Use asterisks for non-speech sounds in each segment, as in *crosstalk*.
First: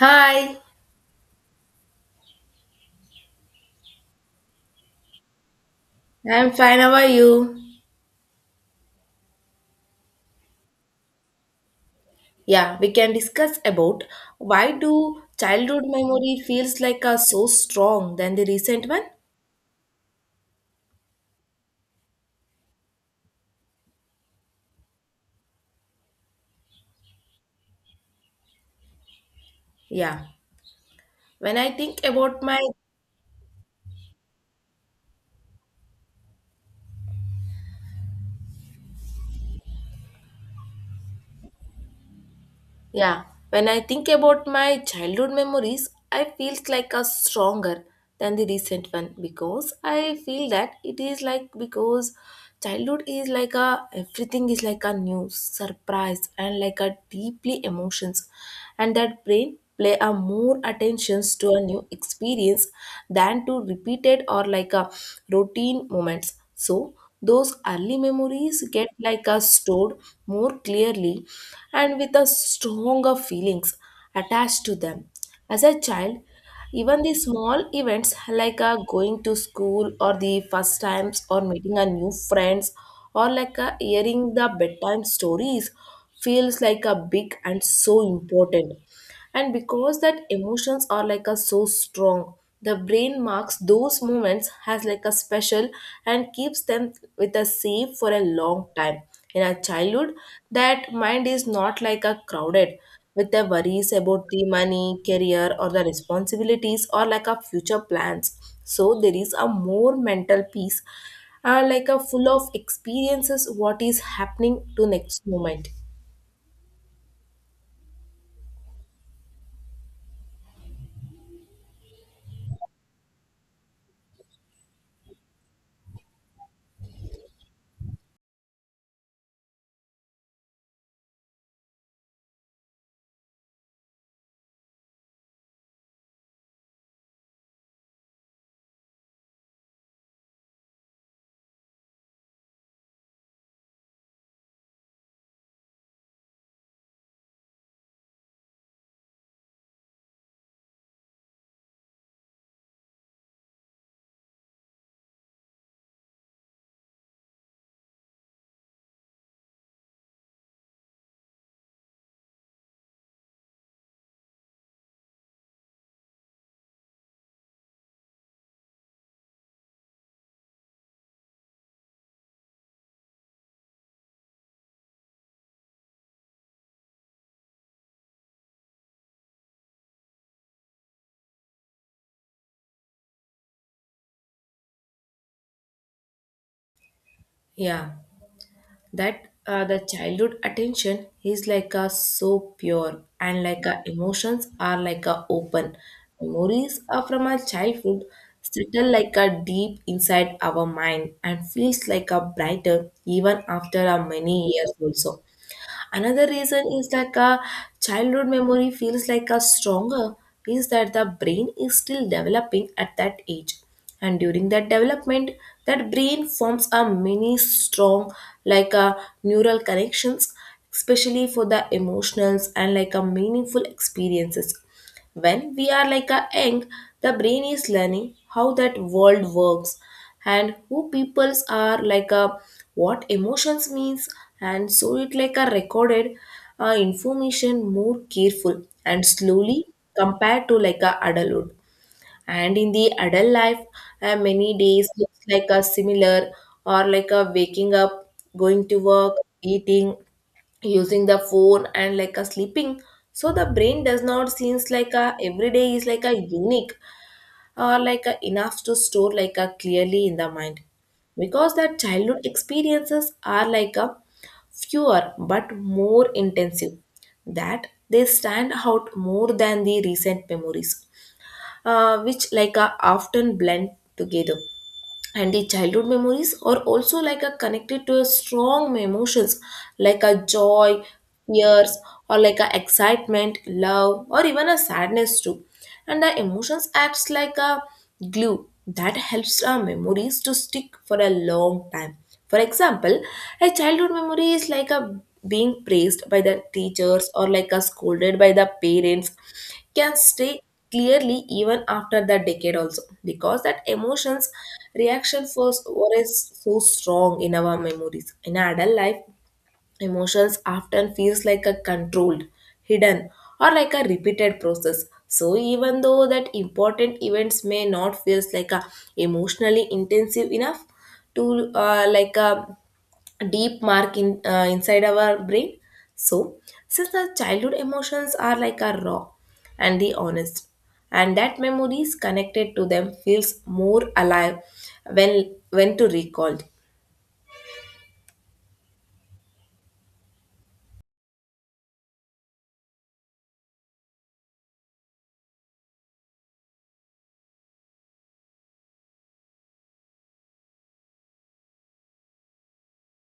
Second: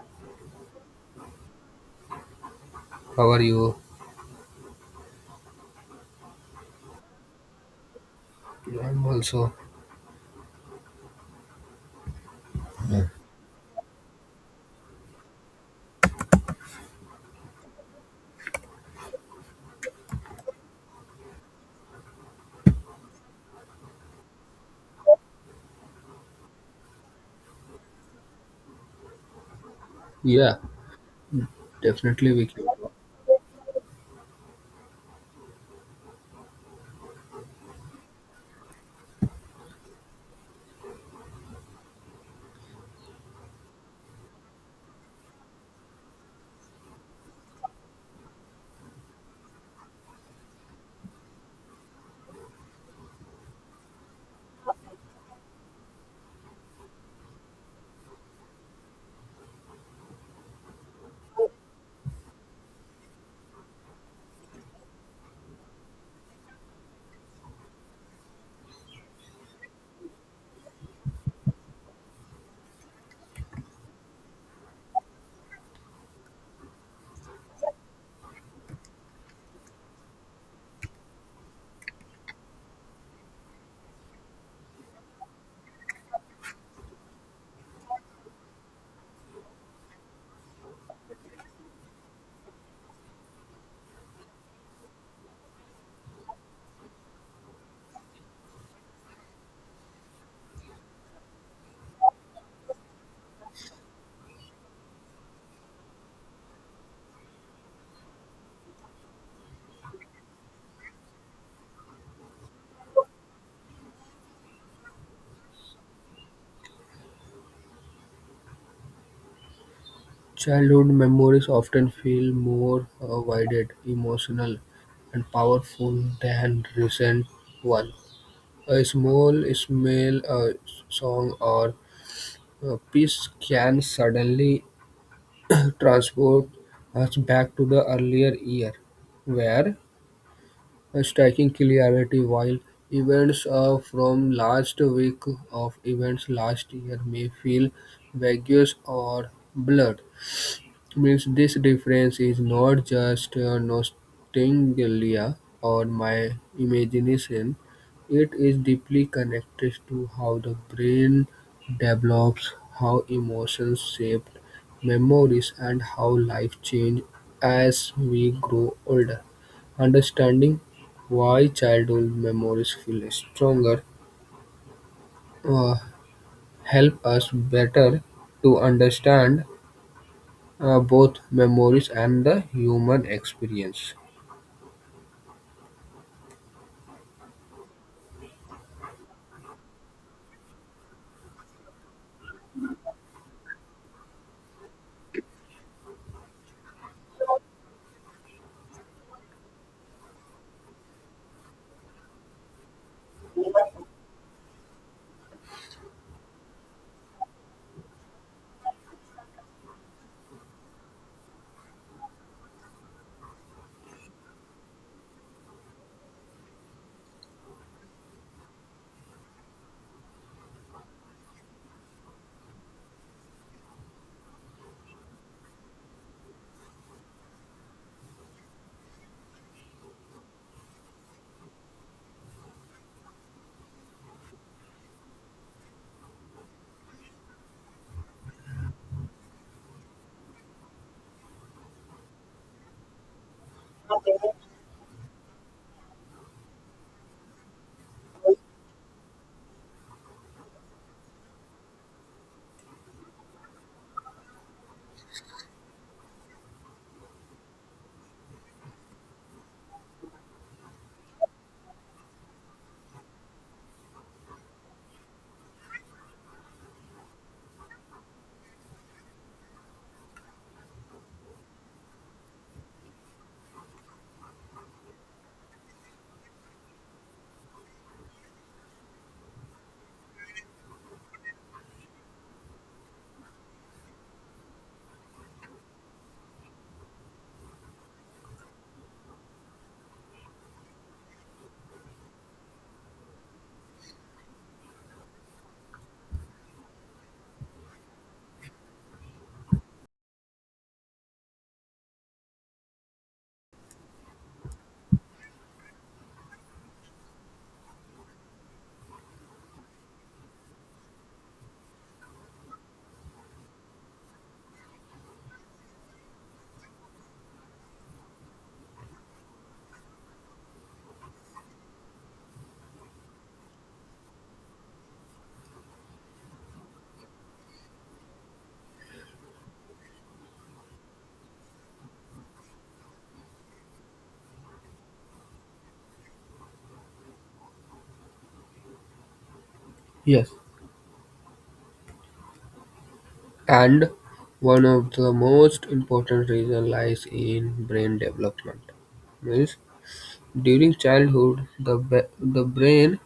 Hi, How are you? I'm fine. How are you? I'm also. Yeah, we can discuss about why do childhood memory feels like a so strong than the recent one? Yeah. Yeah, When I think definitely about we can. my Yeah, when I think about my childhood memories, I feel like a stronger than the recent one because I feel that it is like because childhood is like a everything is like a new surprise and like a deeply emotions, and that brain play a more attentions to a new experience than to repeated or like a routine moments. So those early memories get like us stored more clearly and with a stronger feelings attached to them as a child. Even the small events like going to school or the first times or meeting a new friends or like hearing the bedtime stories feels like a big and so important. And because that emotions are like a so strong, the brain marks those moments as like a special and keeps them with a safe for a long time. In our childhood, that mind is not like a crowded with the worries about the money career or the responsibilities or like a future plans, so there is a more mental peace, like a full of experiences what is happening to next moment. Childhood memories often feel more vivid, emotional, and powerful than recent one. A small smell, a song, or a piece can suddenly *clears throat* transport us back to the earlier year, where a striking clarity while events from last week of events last year may feel vague or blurred. Means this difference is not just nostalgia or my imagination, it is deeply connected to how the brain develops, how emotions shape memories, and how life changes as we grow older. Understanding why childhood memories feel stronger uh, help us better to understand both memories and the human experience. Yeah, that the childhood attention is like a so pure and like a emotions are like a open. Memories are from our childhood, settle like a deep inside our mind and feels like a brighter even after a many years also. Another reason is like a childhood memory feels like a stronger means that the brain is still developing at that age. And during that development, that brain forms a many strong like a neural connections, especially for the emotionals and like a meaningful experiences. When we are like a young, the brain is learning how that world works and who peoples are like a what emotions means, and so it like a recorded information more careful and slowly compared to like a adulthood. And in the adult life, many days looks like a similar, or like a waking up, going to work, eating, using the phone, and like a sleeping, so the brain does not seems like a every day is like a unique or like a enough to store like a clearly in the mind. Because the childhood experiences are like a fewer but more intensive, that they stand out more than the recent memories, which like a often blend together. And the childhood memories are also like a connected to a strong emotions like a joy, fears, or like a excitement, love, or even a sadness too. And the emotions acts like a glue that helps our memories to stick for a long time. For example, a childhood memory is like a being praised by the teachers or like a scolded by the parents can stay clearly even after the decade also, because that emotions reaction force was so strong in our memories. In adult life, emotions often feels like a controlled, hidden, or like a repeated process. So even though that important events may not feels like a emotionally intensive enough to like a deep mark in inside our brain. So since the childhood emotions are like a raw and the honest, and that memories connected to them feels more alive when to recalled. Yes. And one of the most important reason lies in brain development. Means during childhood, the brain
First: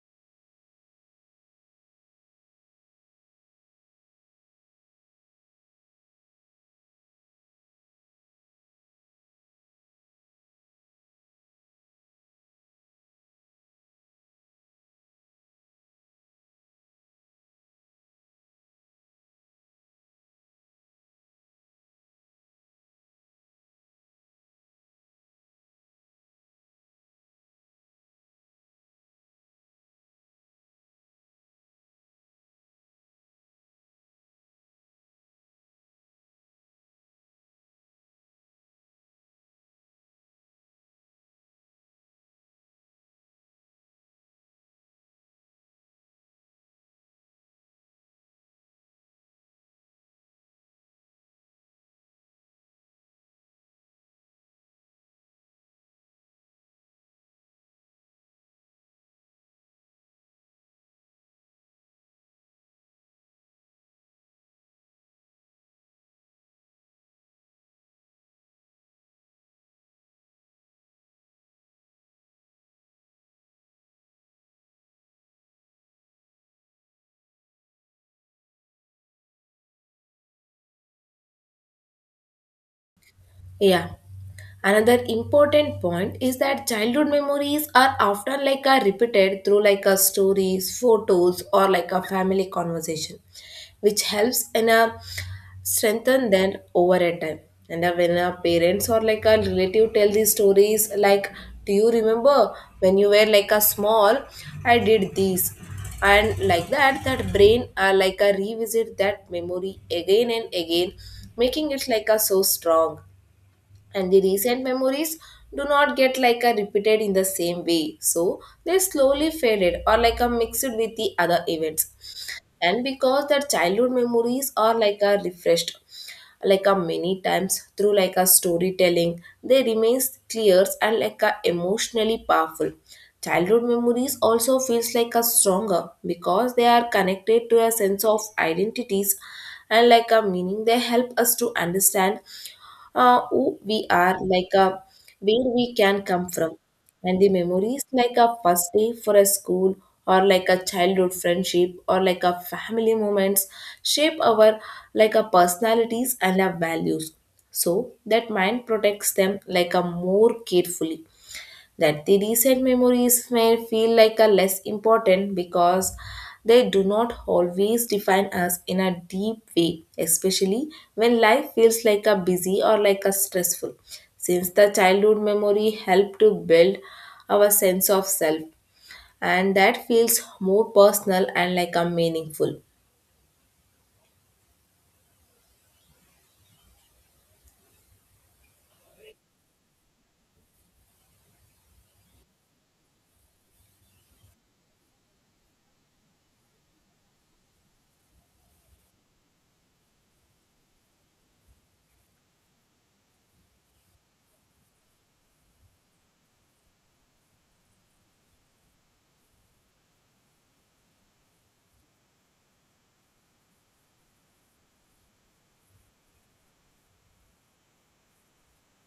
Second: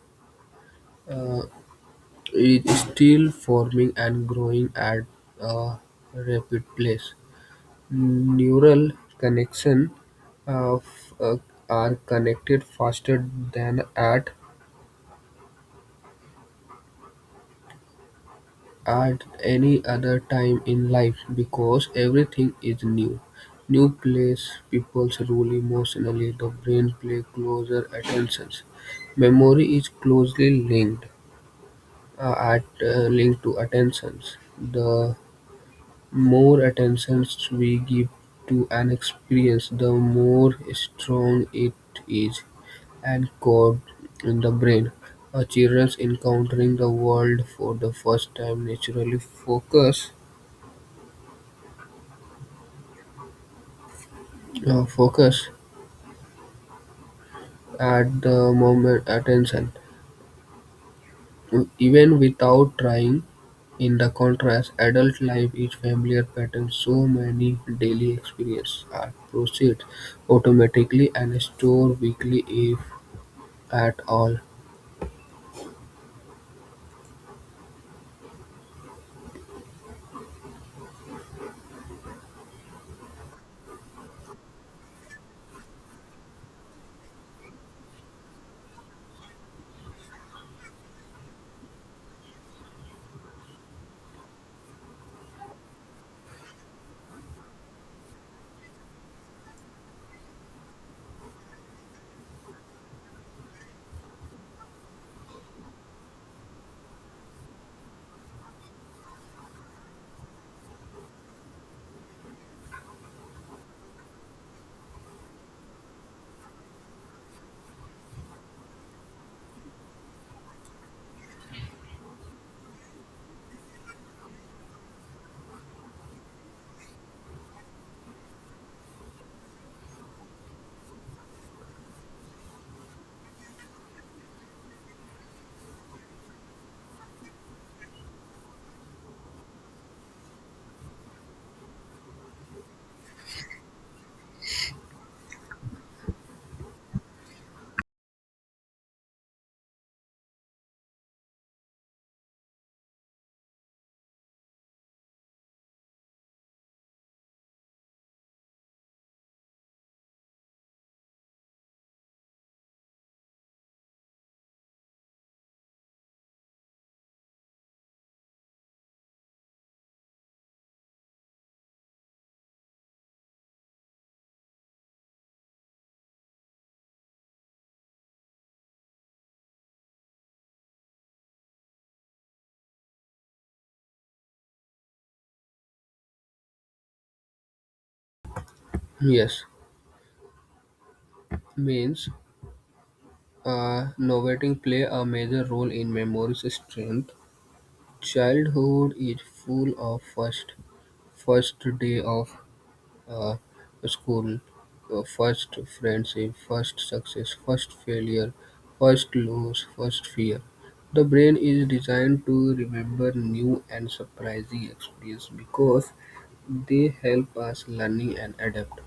uh, is still forming and growing at a rapid pace. Neural connection uh, f- uh, are connected faster than at any other time in life because everything is new. New place people's rule emotionally, the brain pay closer attentions. Memory is closely linked at linked to attentions. The more attentions we give to an experience, the more strong it is and code in the brain. A children encountering the world for the first time naturally focus at the moment attention even without trying in the contrast adult life is familiar patterns so many daily experiences are processed automatically and stored weekly if at all. Yeah. Another important point is that childhood memories are often like a repeated through like a stories, photos, or like a family conversation, which helps in a strengthen them over a time. And when our parents or like a relative tell these stories, like, do you remember when you were like a small, I did this, and like that, that brain like a revisit that memory again and again, making it like a so strong. And the recent memories do not get like a repeated in the same way, so they slowly faded or like a mixed with the other events. And because their childhood memories are like a refreshed like a many times through like a storytelling, they remains clear and like a emotionally powerful. Childhood memories also feels like a stronger because they are connected to a sense of identities and like a meaning. They help us to understand who we are, like where we can come from. And the memories like a first day for a school or like a childhood friendship or like a family moments shape our like a personalities and our values. So that mind protects them like a more carefully, that the recent memories may feel like a less important because they do not always define us in a deep way, especially when life feels like a busy or like a stressful. Since the childhood memory help to build our sense of self, and that feels more personal and like a meaningful. Yes, means novating play a major role in memory's strength. Childhood is full of first first day of uh, school, your first friendship, first success, first failure, first loss, first fear. The brain is designed to remember new and surprising experiences because they help us learning and adapt.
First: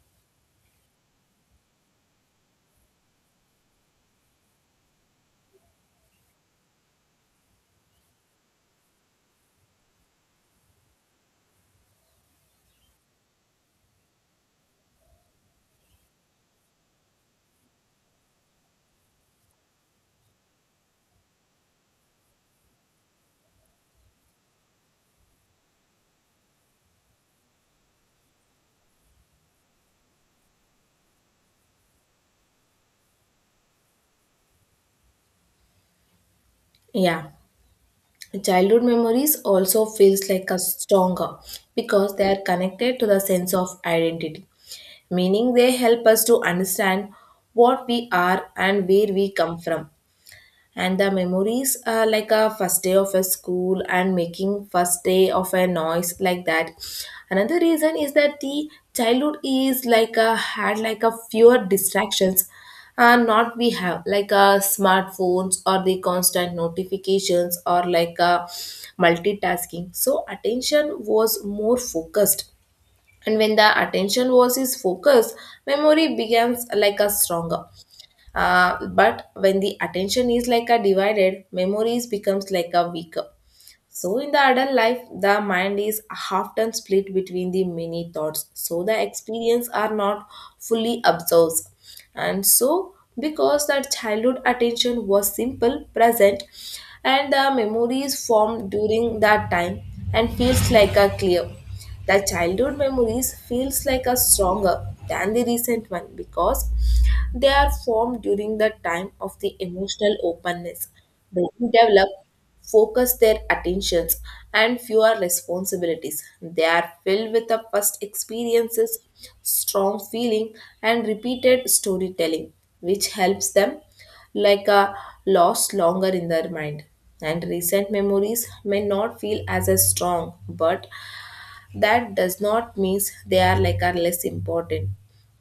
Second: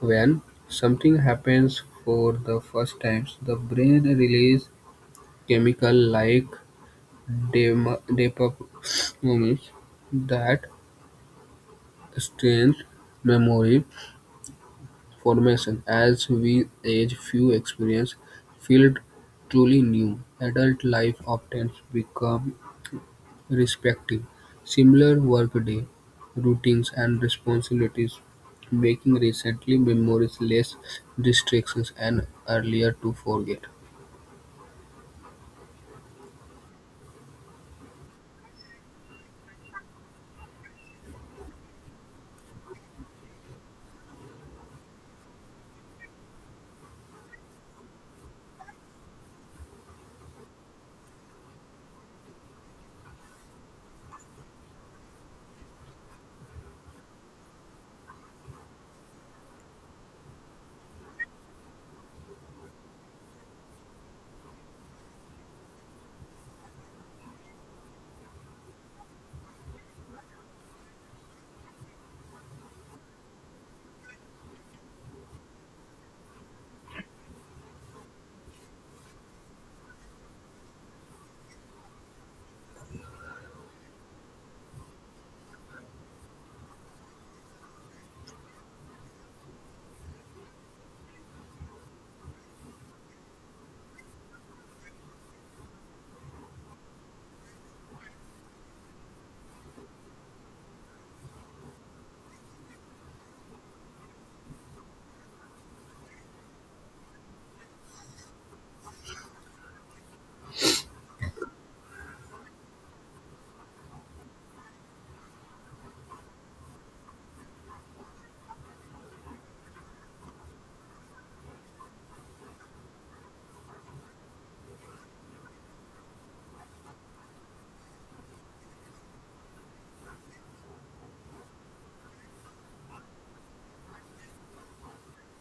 When something happens for the first time, the brain releases chemical like dopamine *sniffs* that strengthens memory formation. As we age, few experience feel truly new. Adult life often become respective. Similar workday routines and responsibilities, making recently memories less distractions and earlier to forget. Yeah. Childhood memories also feels like a stronger because they are connected to the sense of identity, meaning they help us to understand what we are and where we come from. And the memories like a first day of a school and making first day of a noise like that. Another reason is that the childhood is like a had like a fewer distractions. Uh, not we have like a smartphones or the constant notifications or like a multitasking, so attention was more focused. And when the attention was is focused, memory becomes like a stronger, but when the attention is like a divided, memories becomes like a weaker. So in the adult life, the mind is often split between the many thoughts, so the experience are not fully absorbed. And so because that childhood attention was simple, present, and the memories formed during that time and feels like a clear. The childhood memories feels like a stronger than the recent one because they are formed during the time of the emotional openness. They develop, focus their attentions, and fewer responsibilities. They are filled with the past experiences, strong feeling, and repeated storytelling, which helps them like a lost longer in their mind. And recent memories may not feel as a strong, but that does not mean they are like are less important.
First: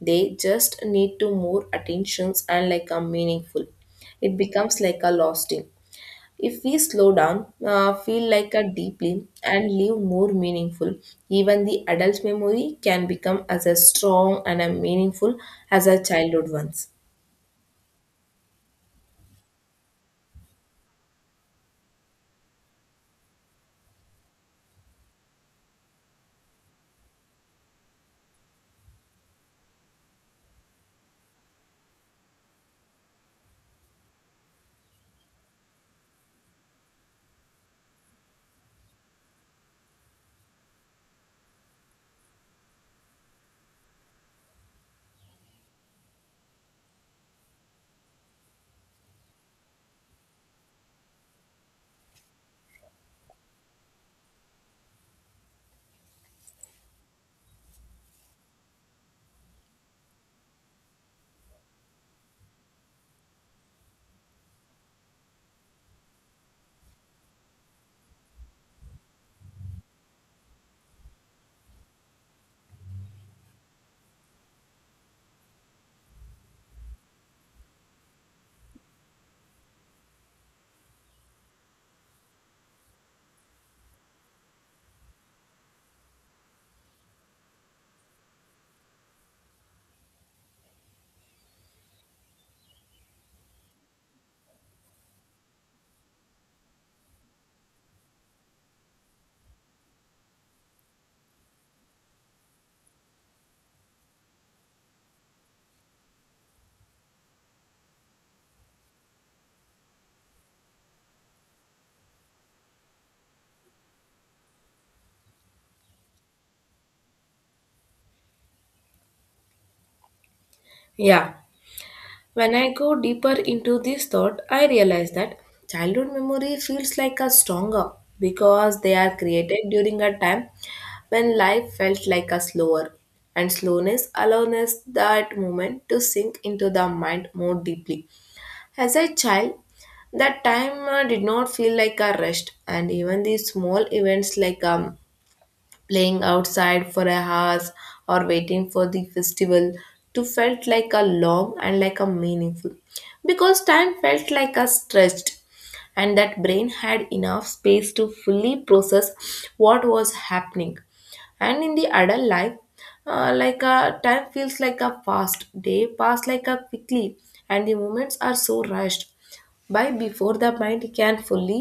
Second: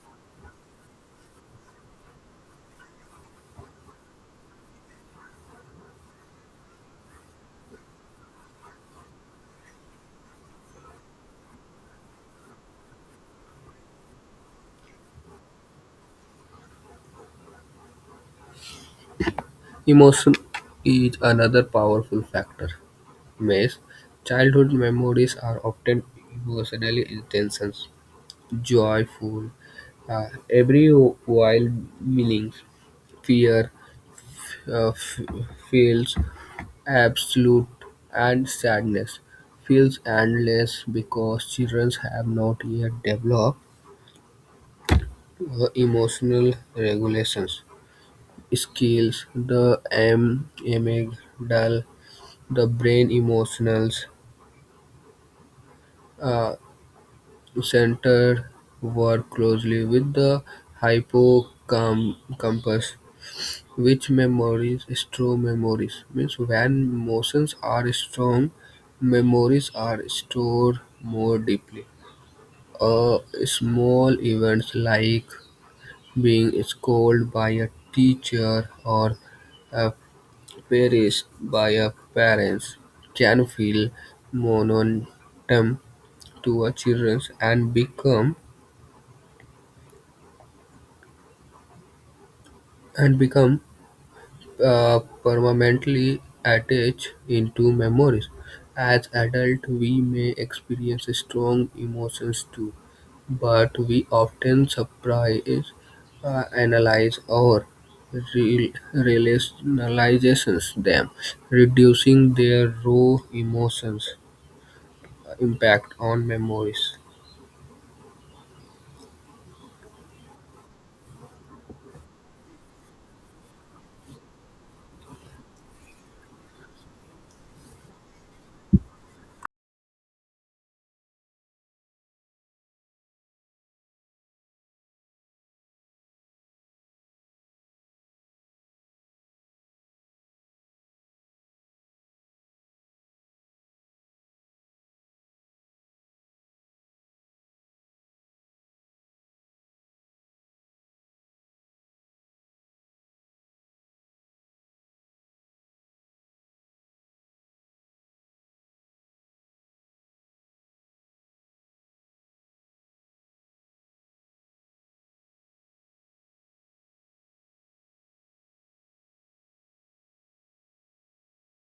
They just need to more attentions and like are meaningful. It becomes like a lost. If we slow down, feel like a deeply and live more meaningful, even the adult memory can become as a strong and a meaningful as a childhood ones. Emotion is another powerful factor. Maze childhood memories are often emotionally intense, joyful, Every while Millings' fear uh, f- feels absolute and sadness feels endless because children have not yet developed emotional regulations skills, amygdala, the brain emotional uh, center work closely with the hippocampus. Which memories "strong memories" means when emotions are strong, memories are stored more deeply. Uh, Small events like being scolded by a teacher or praised by a parents can feel momentous to a children and become permanently attached into memories. As adults, we may experience strong emotions too, but we often surprise, analyze, or rationalize them, reducing their raw emotions impact on memories. Yeah. When I go deeper into this thought, I realize that childhood memory feels like a stronger because they are created during a time when life felt like a slower, and slowness allowed us that moment to sink into the mind more deeply. As a child, that time did not feel like a rest, and even the small events like playing outside for a hours or waiting for the festival to felt like a long and like a meaningful, because time felt like a stretched and that brain had enough space to fully process what was happening. And in the adult life, like a time feels like a fast, day pass like a quickly, and the moments are so rushed by before the mind can fully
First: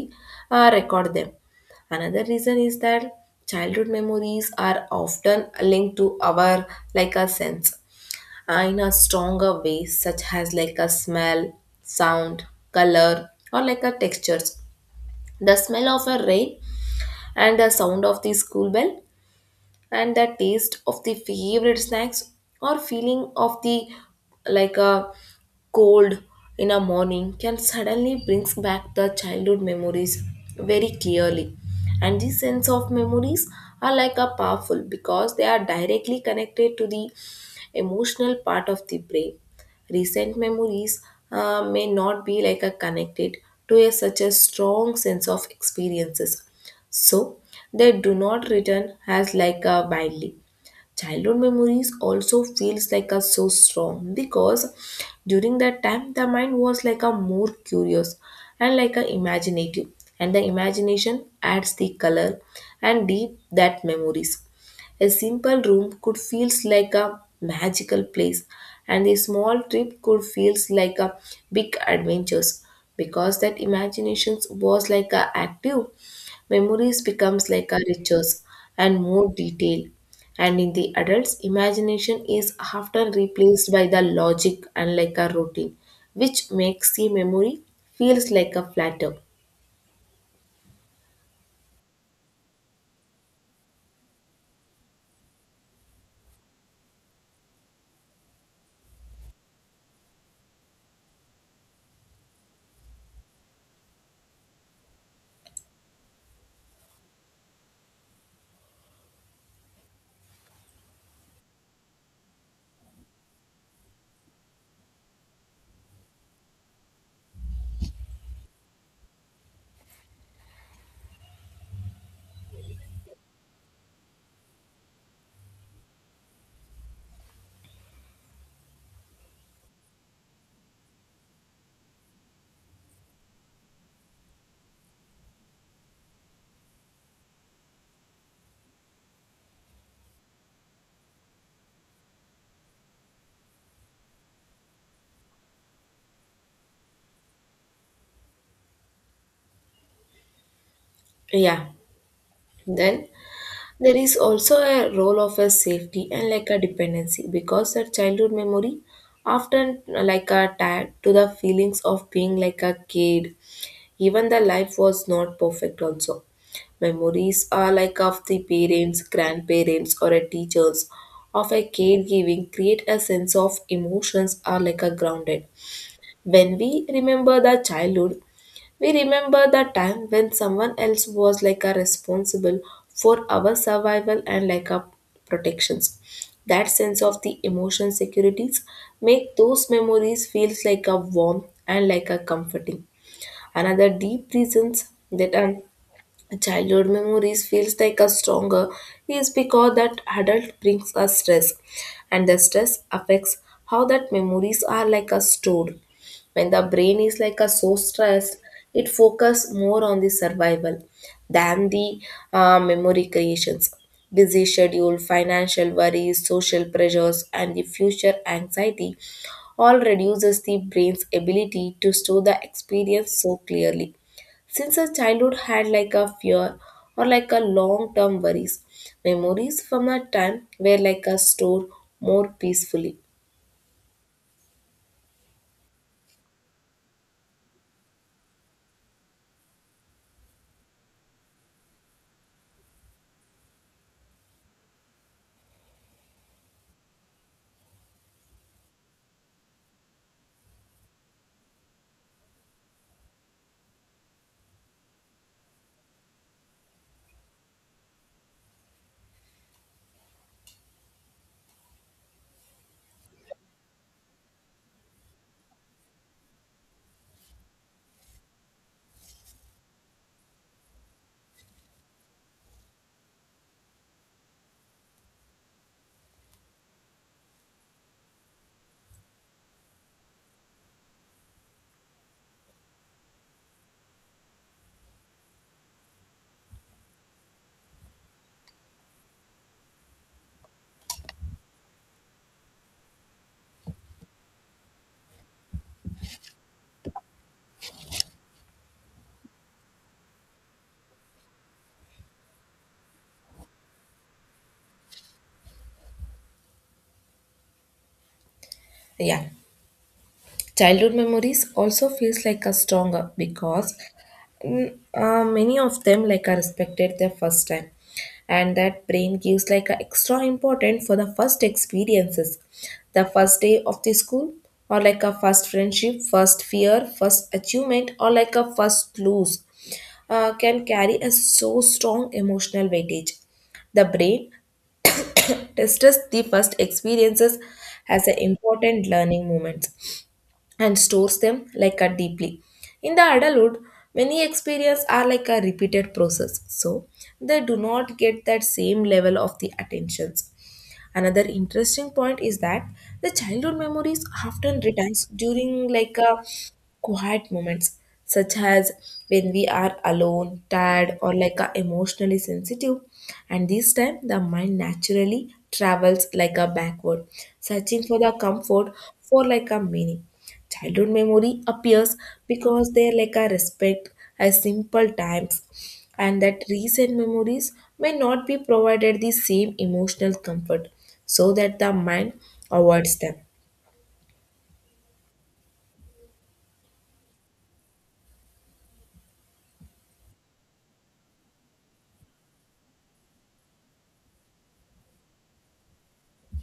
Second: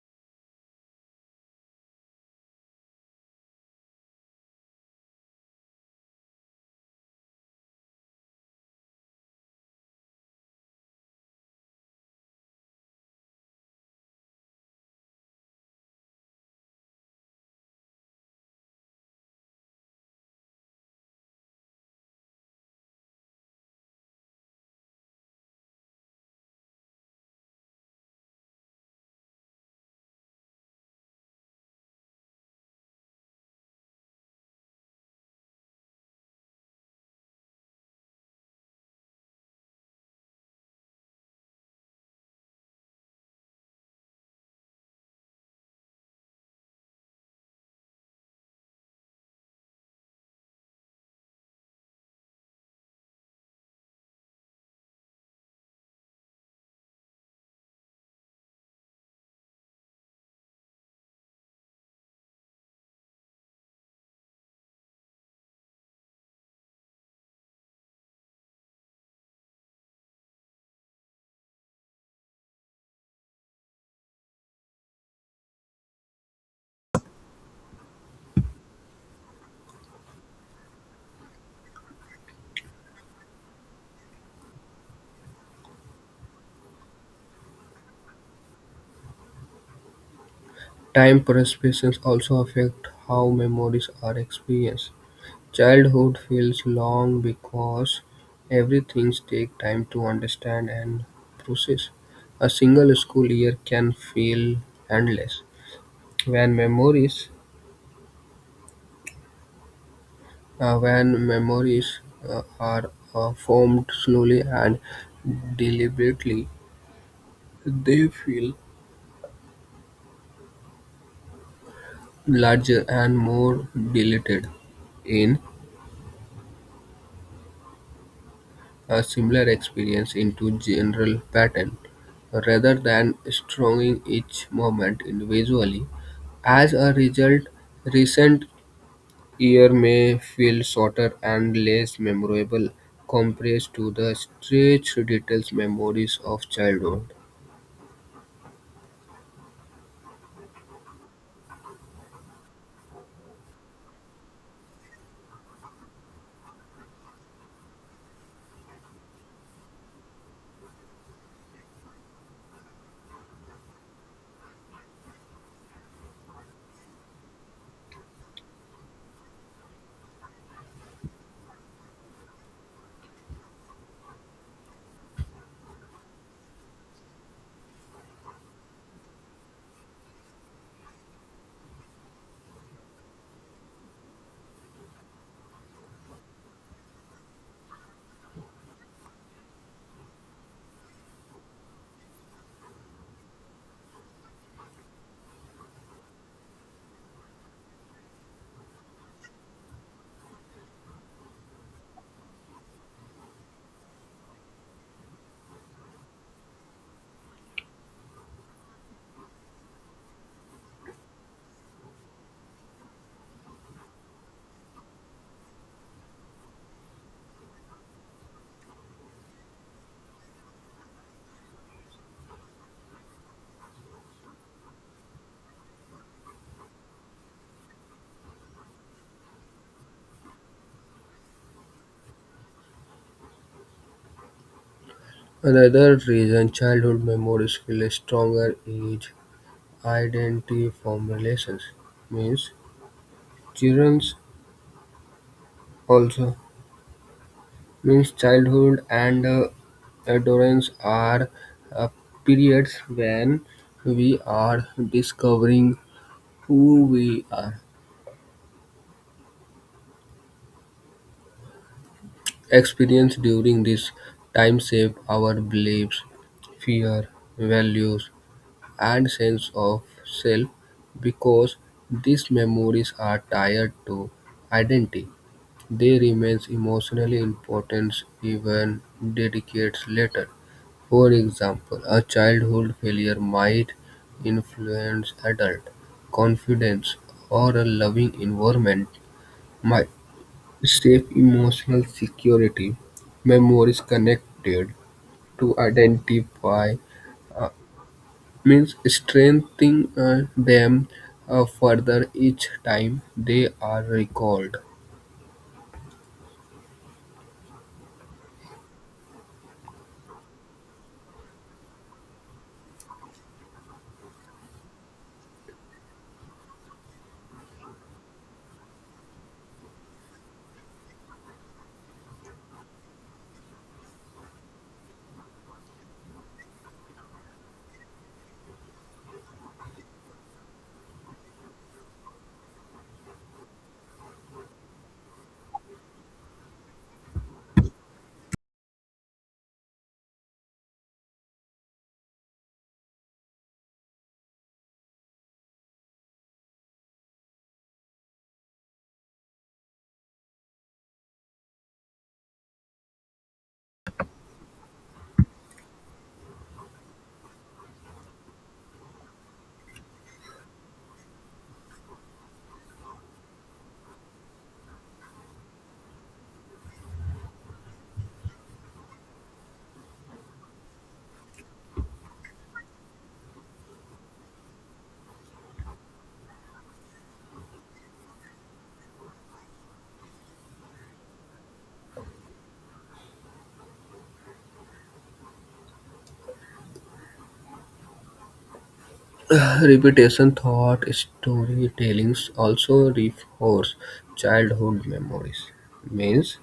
record them. Another reason is that childhood memories are often linked to our like a sense in a stronger way, such as like a smell, sound, color, or like a textures. The smell of a rain and the sound of the school bell and the taste of the favorite snacks or feeling of the like a cold in a morning can suddenly brings back the childhood memories very clearly. And these sense of memories are like a powerful because they are directly connected to the emotional part of the brain. Recent memories may not be like a connected to a such a strong sense of experiences, so they do not return as like a widely. Childhood memories also feels like a so strong because during that time the mind was like a more curious and like a imaginative, and the imagination adds the color and deep that memories. A simple room could feels like a magical place, and a small trip could feels like a big adventures because that imaginations was like a active. Memories becomes like a riches and more detail. And in the adults, imagination is often replaced by the logic and like a routine, which makes the memory feels like a flatter. Time perceptions also affect how memories are experienced. Childhood feels long because everything takes time to understand and process. A single school year can feel endless when memories uh, are formed slowly and deliberately. They feel larger and more dilated. In a similar experience into general pattern, rather than stronging each moment individually. As a result, recent year may feel shorter and less memorable compared to the stretched details memories of childhood. Yeah. Then there is also a role of a safety and like a dependency, because a childhood memory often like a tied to the feelings of being like a kid. Even the life was not perfect also. Memories are like of the parents, grandparents or a teachers of a caregiving create a sense of emotions are like a grounded. When we remember the childhood, we remember the time when someone else was like a responsible for our survival and like a protections. That sense of the emotion securities make those memories feels like a warm and like a comforting. Another deep reasons that are childhood memories feels like a stronger is because that adult brings us stress, and the stress affects how that memories are like a stored. When the brain is like a so stressed, it focus more on the survival than the memory creations. Busy schedule, financial worries, social pressures, and the future anxiety all reduces the brain's ability to store the experience so clearly. Since our childhood had like a fear or like a long term worries, memories from our time were like a stored more peacefully. Another reason childhood memories feel stronger is identity formulations. Means children also means childhood and adolescence are uh, periods when we are discovering who we are. Experience during this time shape our beliefs, fear, values, and sense of self because these memories are tied to identity. They remain emotionally important even decades later. For example, a childhood failure might influence adult confidence, or a loving environment might shape emotional security. Memories connected to identify uh, means strengthening them further each time they are recalled. Yeah. Childhood memories also feels like a stronger because many of them like are respected their first time, and that brain gives like a extra important for the first experiences. The first day of the school or like a first friendship, first fear, first achievement, or like a first lose can carry a so strong emotional weightage. The brain registers the first experiences as an important learning moments and stores them like a deeply. In the adulthood, many experiences are like a repeated process, so they do not get that same level of the attentions. Another interesting point is that the childhood memories often returns during like a quiet moments, such as when we are alone, tired, or like a emotionally sensitive. And this time, the mind naturally travels like a backward, searching for the comfort for like a meaning. Childhood memory appears because they like a respect as simple times, and that recent memories may not be provided the same emotional comfort, so that the mind avoids them. *sighs* Repetition, thought, storytellings also reinforce childhood memories. Means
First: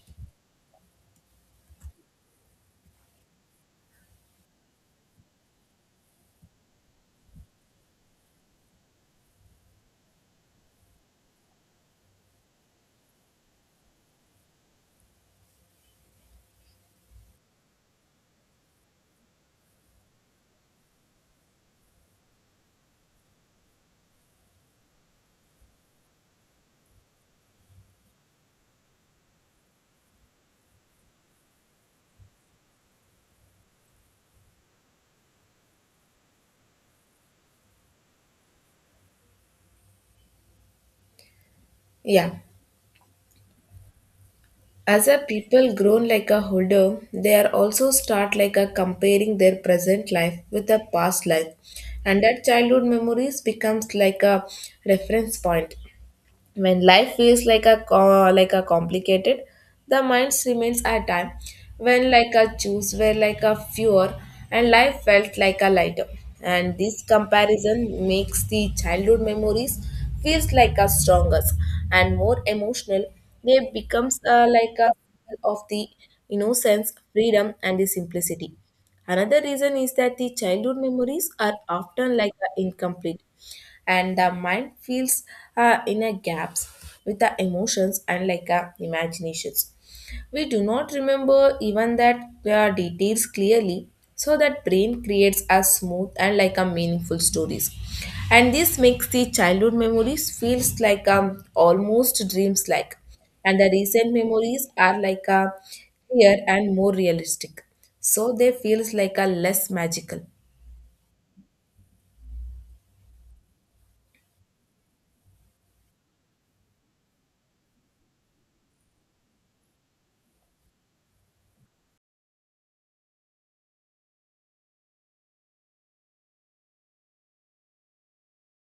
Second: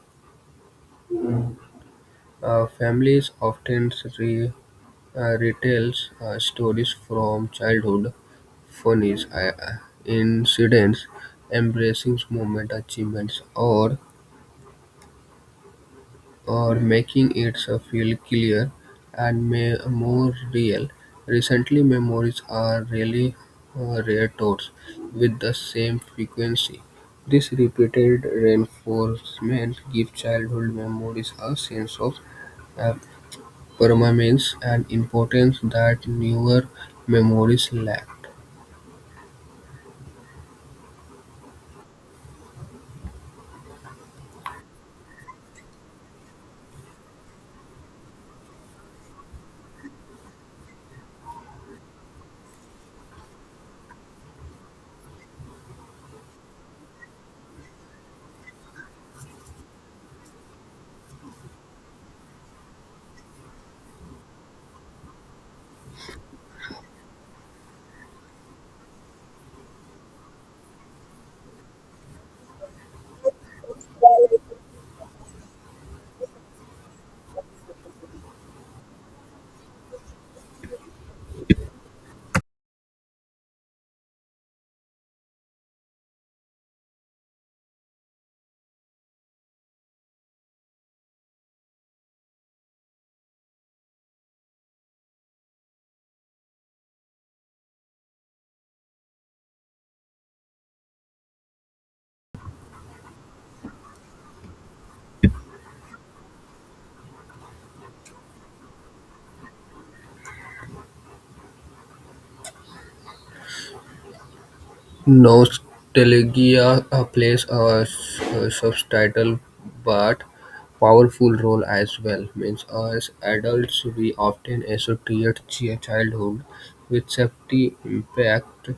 Families often re- retell stories from childhood, funny incidents, embracing moment achievements, or making it feel clear and may, more real. Recently, memories are really rare with the same frequency. This repeated reinforcement gives childhood memories a sense of uh, permanence and importance that newer memories lacked. Yeah. As a people grown like a holder, they are also start like a comparing their present life with the past life. And that childhood memories becomes like a reference point. When life feels like a like a complicated, the mind remains at time when like a choose were like a fewer and life felt like a lighter. And this comparison makes the childhood memories feels like a stronger and more emotional. They becomes like a symbol of the innocence, freedom, and the simplicity. Another reason is that the childhood memories are often like a incomplete, and the mind feels inner gaps with the emotions and imaginations. We do not remember even that details clearly, so that brain creates a smooth and like a meaningful stories. And this makes the childhood memories feels like almost dreams like, and the recent memories are like a clear and more realistic. So they feels like a less magical. Nostalgia plays a substantial but powerful role as well. Means as adults, we often associate childhood with safety, impact,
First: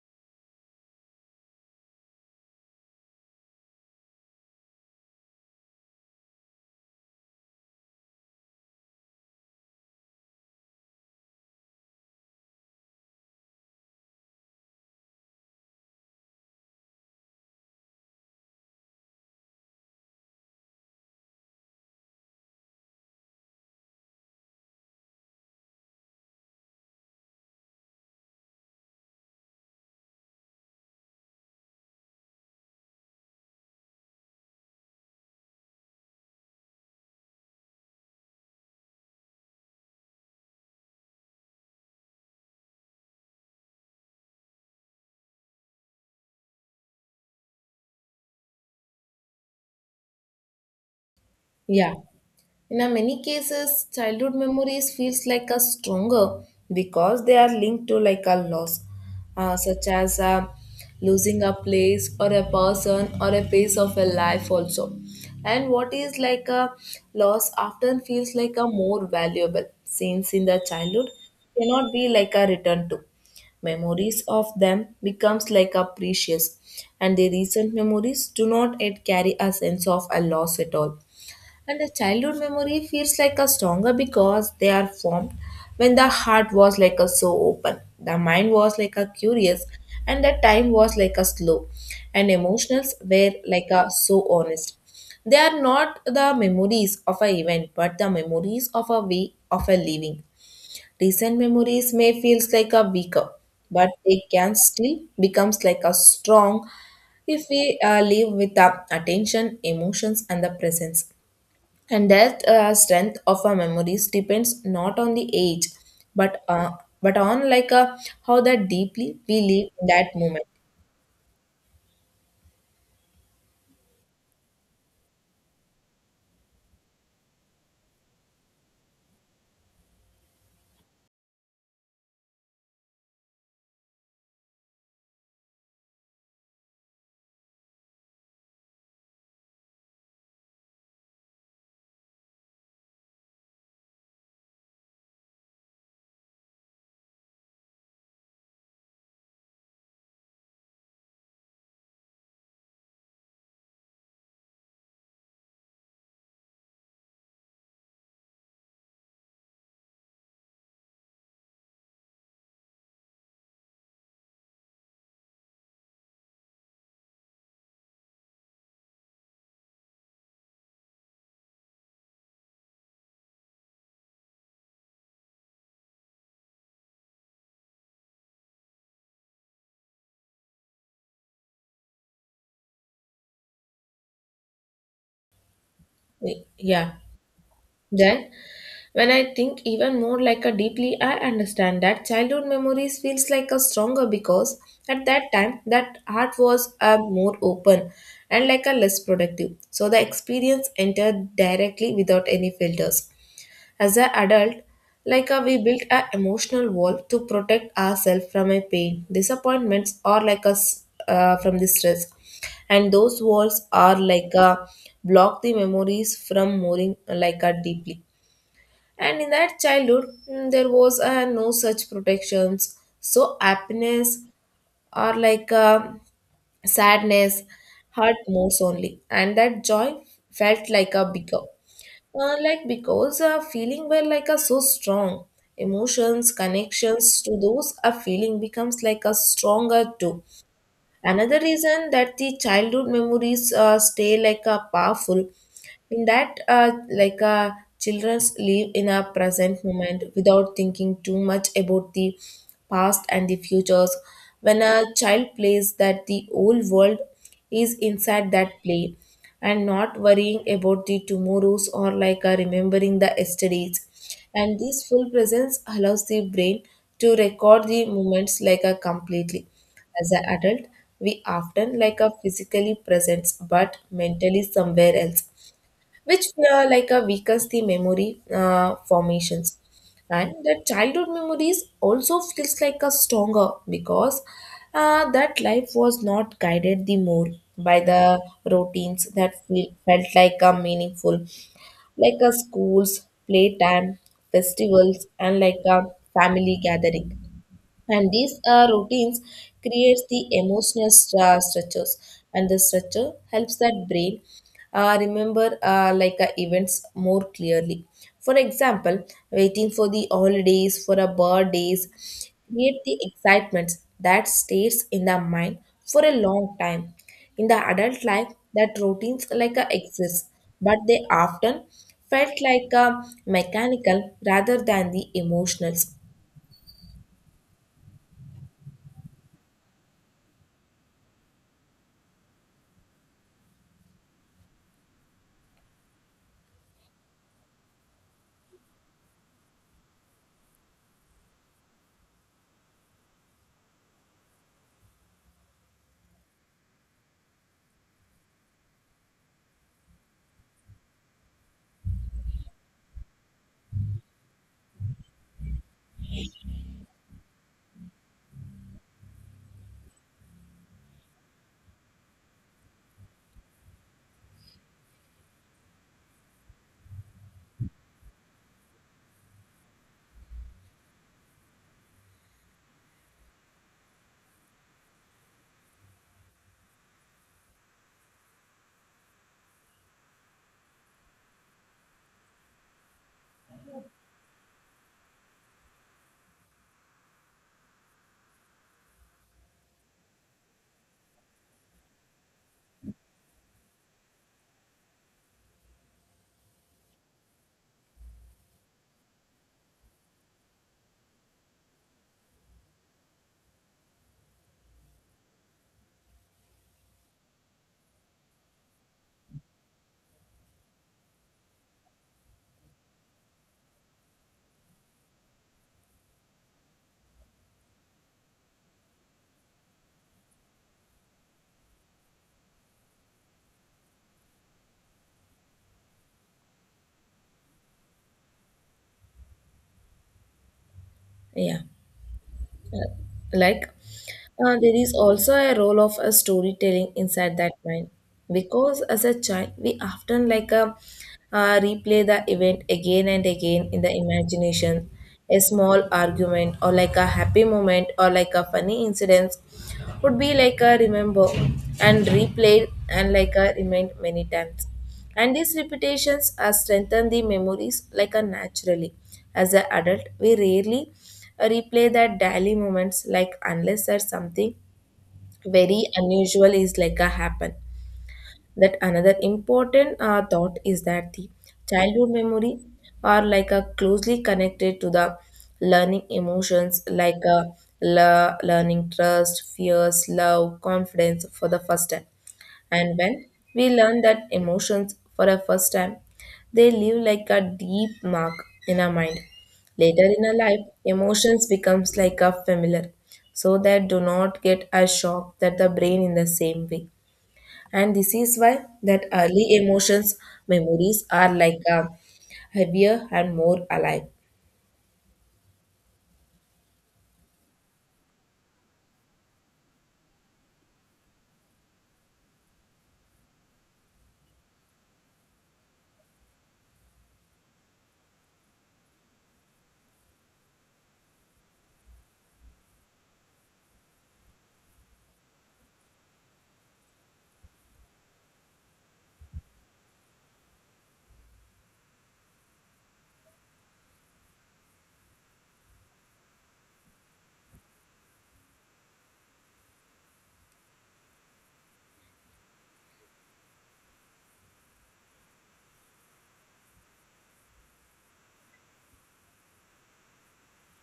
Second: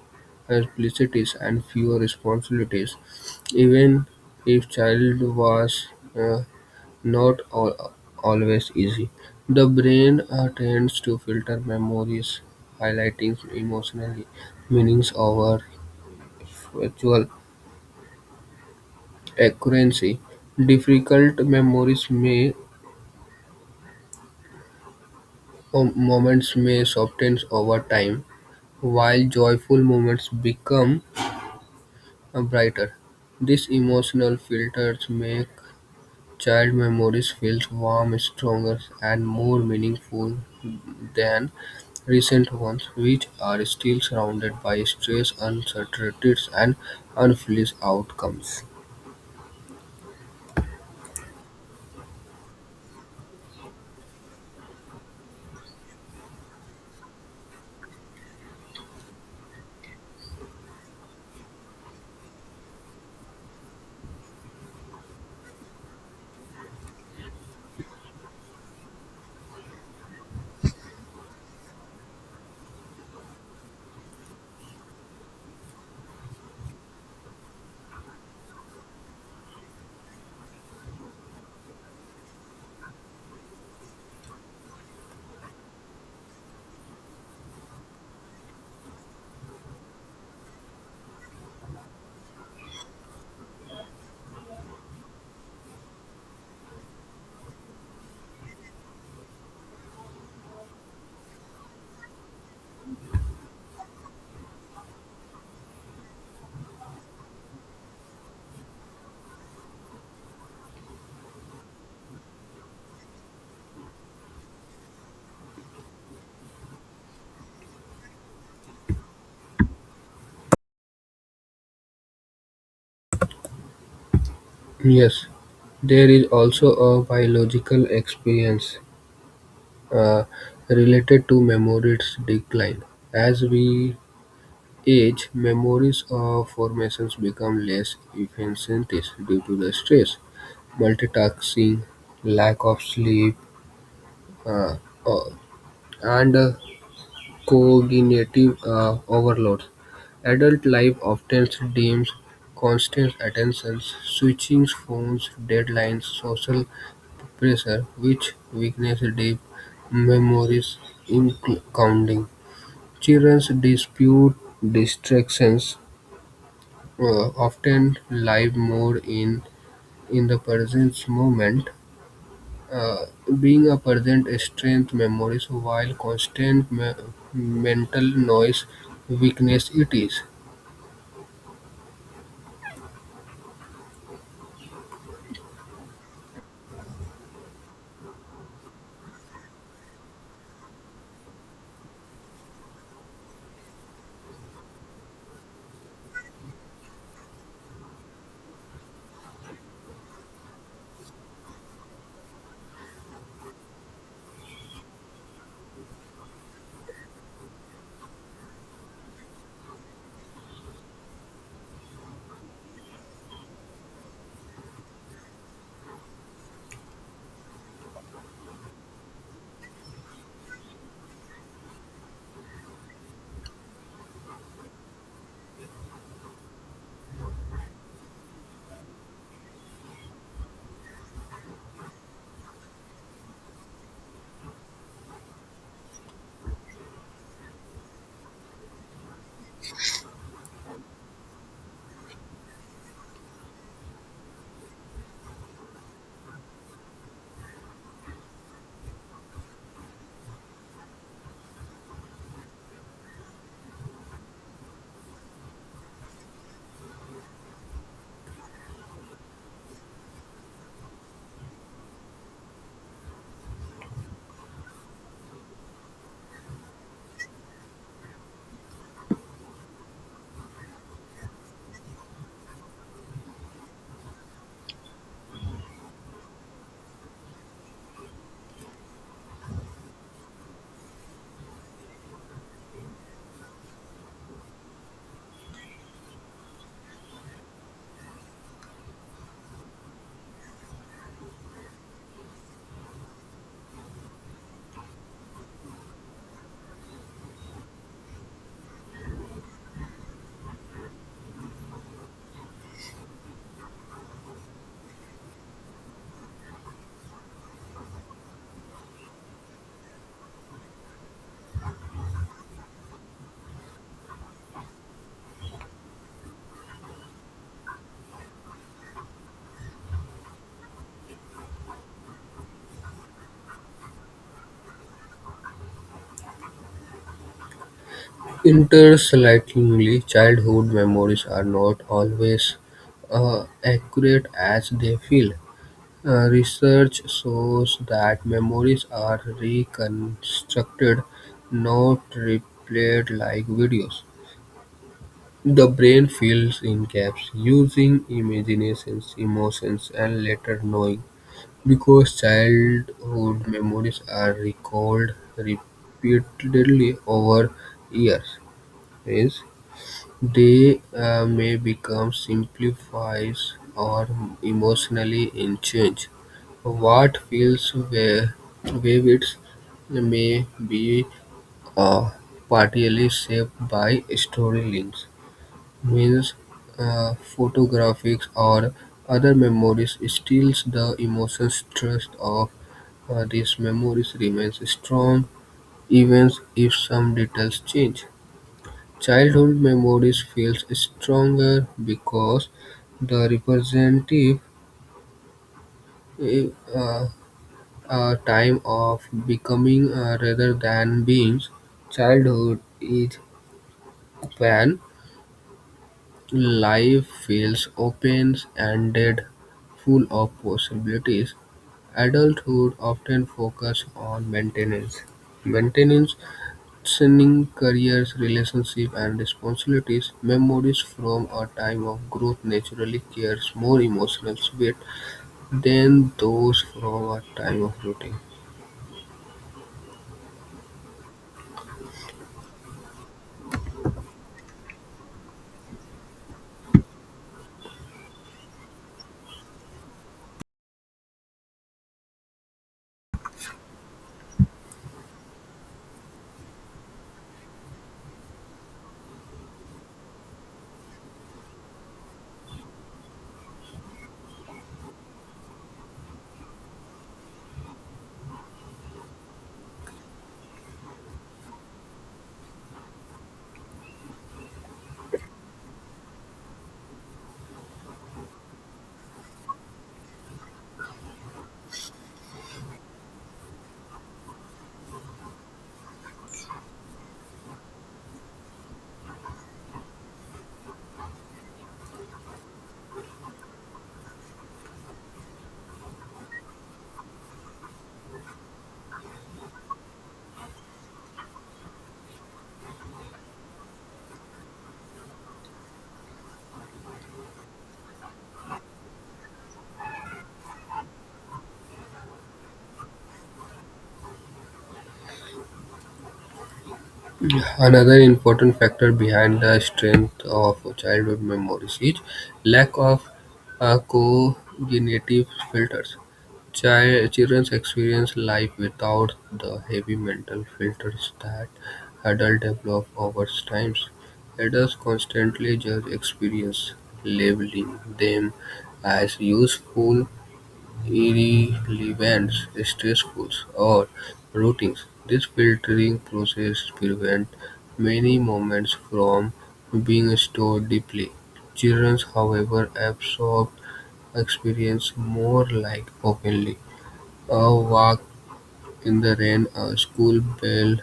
simplicities, and fewer responsibilities. Even if child was uh, Not al- always easy, the brain tends to filter memories, highlighting emotional meanings over factual accuracy. Difficult memories may or moments may soften over time, while joyful moments become brighter. These emotional filters make child memories feel warm, stronger, and more meaningful than recent ones, which are still surrounded by stress, uncertainties, and unfulfilled outcomes. Yeah. In a many cases, childhood memories feels like a stronger because they are linked to like a loss, such as losing a place or a person or a phase of a life also. And what is like a loss often feels like a more valuable, since in the childhood cannot be like a return to. Memories of them becomes like a precious, and the recent memories do not yet carry a sense of a loss at all. And the childhood memory feels like a stronger because they are formed when the heart was like a so open, the mind was like a curious, and the time was like a slow, and emotions were like a so honest. They are not the memories of a event, but the memories of a way of a living. Recent memories may feels like a weaker, but they can still becomes like a strong if we live with the attention, emotions, and the presence. And that strength of our memories depends not on the age, but on how that deeply we live in that moment. Yes, there is also a biological experience uh, related to memories decline. As we age, memories or formations become less efficient due to the stress, multitasking, lack of sleep, uh, uh, and cognitive overload. Adult life often demands constant attention, switching phones, deadlines, social pressure, which weakens deep memories, including children dispute distractions, often live more in the present moment uh, being a present strength memory, so while constant mental noise weakness it is. Yeah. Then, when I think even more like a deeply, I understand that childhood memories feels like a stronger because at that time that heart was more open and like a less productive. So the experience entered directly without any filters. As an adult, we built an emotional wall to protect ourselves from a pain, disappointments, or like us from the stress. And those walls are like a block the memories from moving like a deeply. And in that childhood, there was no such protections. So happiness or sadness hurt most only, and that joy felt like a bigger. Like because feeling were like a so strong, emotions connections to those a feeling becomes like a stronger too. Another reason that the childhood memories stay like a powerful in that children live in a present moment without thinking too much about the past and the futures. When a child plays, that the whole world is inside that play and not worrying about the tomorrows or remembering the yesterdays. And this full presence allows the brain to record the moments like a completely. As an adult, we often like a physically present but mentally somewhere else, which weakens the memory formations. And the childhood memories also feels like a stronger because that life was not guided the more by the routines that felt like a meaningful, like a schools, playtime, festivals, and like a family gathering. And these routines creates the emotional structures, and the structure helps that brain remember events more clearly. For example, waiting for the holidays for a birthdays create the excitements that stays in the mind for a long time. In the adult life, that routines exist, but they often felt mechanical rather than the emotional. Interslingingly, childhood memories are not always accurate as they feel. Research shows that memories are reconstructed, not replayed like videos. The brain fills in gaps using imaginations, emotions, and later knowing. Because childhood memories are recalled repeatedly over years, is they may become simplified or emotionally unchanged. What feels vivid may be uh, partially shaped by story links, means photographics or other memories steals the emotional stress of these memories remain strong even if some details change. Childhood memories feels stronger because the representative uh, a time of becoming rather than being. Childhood is when life feels open ended, full of possibilities. Adulthood often focus on maintenance. Maintenance concerning careers, relationships, and responsibilities, memories from a time of growth naturally carries more emotional weight than those from a time of routine. Yeah. like there is also a role of a storytelling inside that mind, because as a child we often replay the event again and again in the imagination. A small argument or like a happy moment or like a funny incident would be like a remember and replayed and like a remind many times, and these repetitions are strengthen the memories like a naturally. As an adult, we rarely replay that daily moments like unless there's something very unusual is like a happen. That another important thought is that the childhood memory are like a closely connected to the learning emotions, like a learning trust, fears, love, confidence for the first time. And when we learn that emotions for the first time, they leave like a deep mark in our mind. Later in our life, emotions becomes like a familiar, so that do not get a shock that the brain in the same way. And this is why that early emotions memories are like a heavier and more alive. Another important factor behind the strength of childhood memories is lack of cognitive filters. Children experience life without the heavy mental filters that adults develop over time. Adults constantly judge experiences, labeling them as useful, irrelevant, stressful, or routines. This filtering process prevents many moments from being stored deeply. Children, however, absorb experience more like openly a walk in the rain, a school bell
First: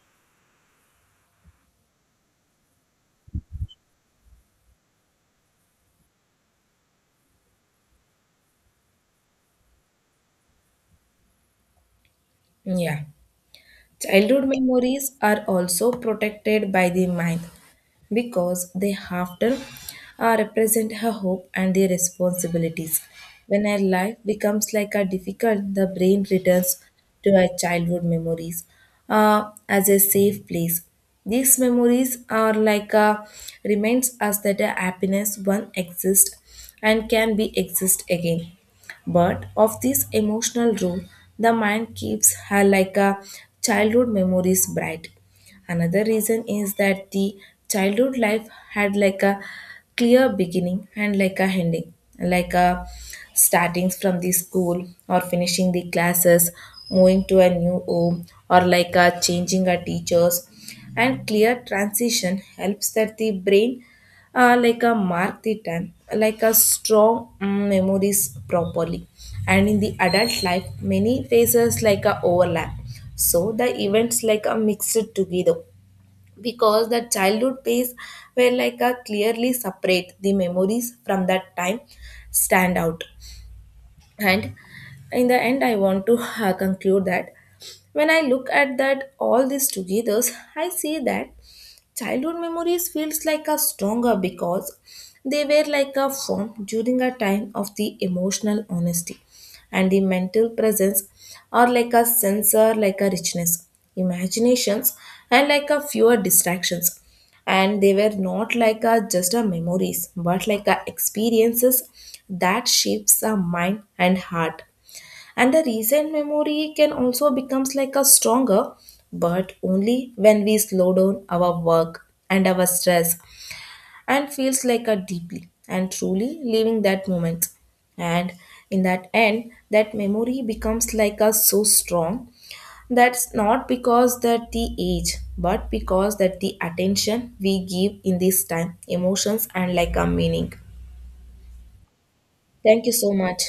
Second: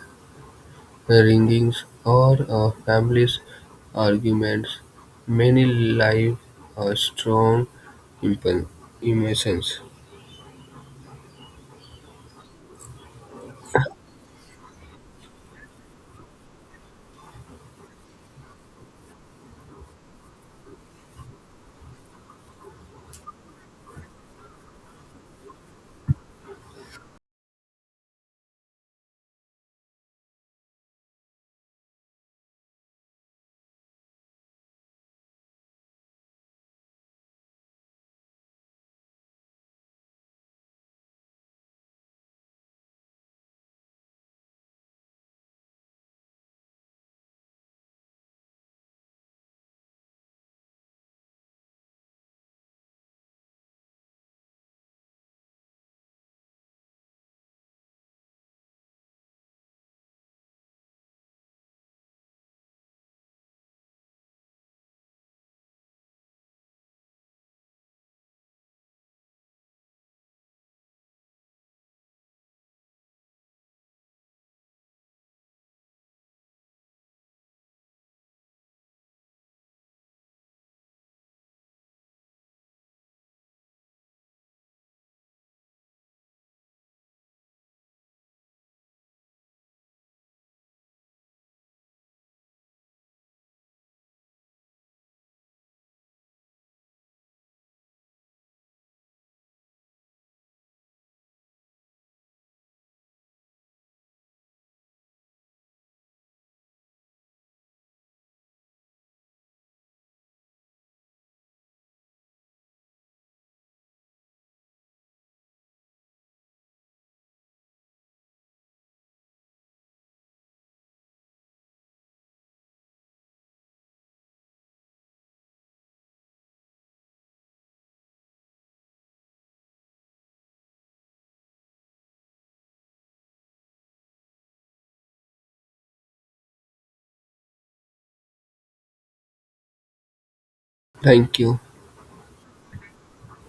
ringings, or a family's arguments. Many live a strong impen- emotions. Yeah. Childhood memories are also protected by the mind because they often represent her hope and the responsibilities. When her life becomes like a difficult, the brain returns to her childhood memories as a safe place. These memories are like a reminds us that a happiness one exists and can be exist again. But of this emotional role, the mind keeps her like a childhood memories bright. Another reason is that the childhood life had like a clear beginning and like a ending, like a startings from the school or finishing the classes, moving to a new home or like a changing a teachers. And clear transition helps that the brain like a mark the time, like a strong memories properly. And in the adult life, many phases like a overlap, so the events like are mixed together. Because the childhood phase were like a clearly separate, the memories from that time stand out. And in the end, I want to conclude that when I look at that all this together, I see that childhood memories feels like a stronger because they were like a form during a time of the emotional honesty and the mental presence, are like a sensor like a richness, imaginations, and like a fewer distractions. And they were not like a just a memories but like a experiences that shapes a mind and heart. And the recent memory can also becomes like a stronger, but only when we slow down our work and our stress and feels like a deeply and truly living that moment. And in that end that memory becomes like a so strong, that's not because that the age but because that the attention we give in this time, emotions, and like a meaning. Thank you. Thank you so much.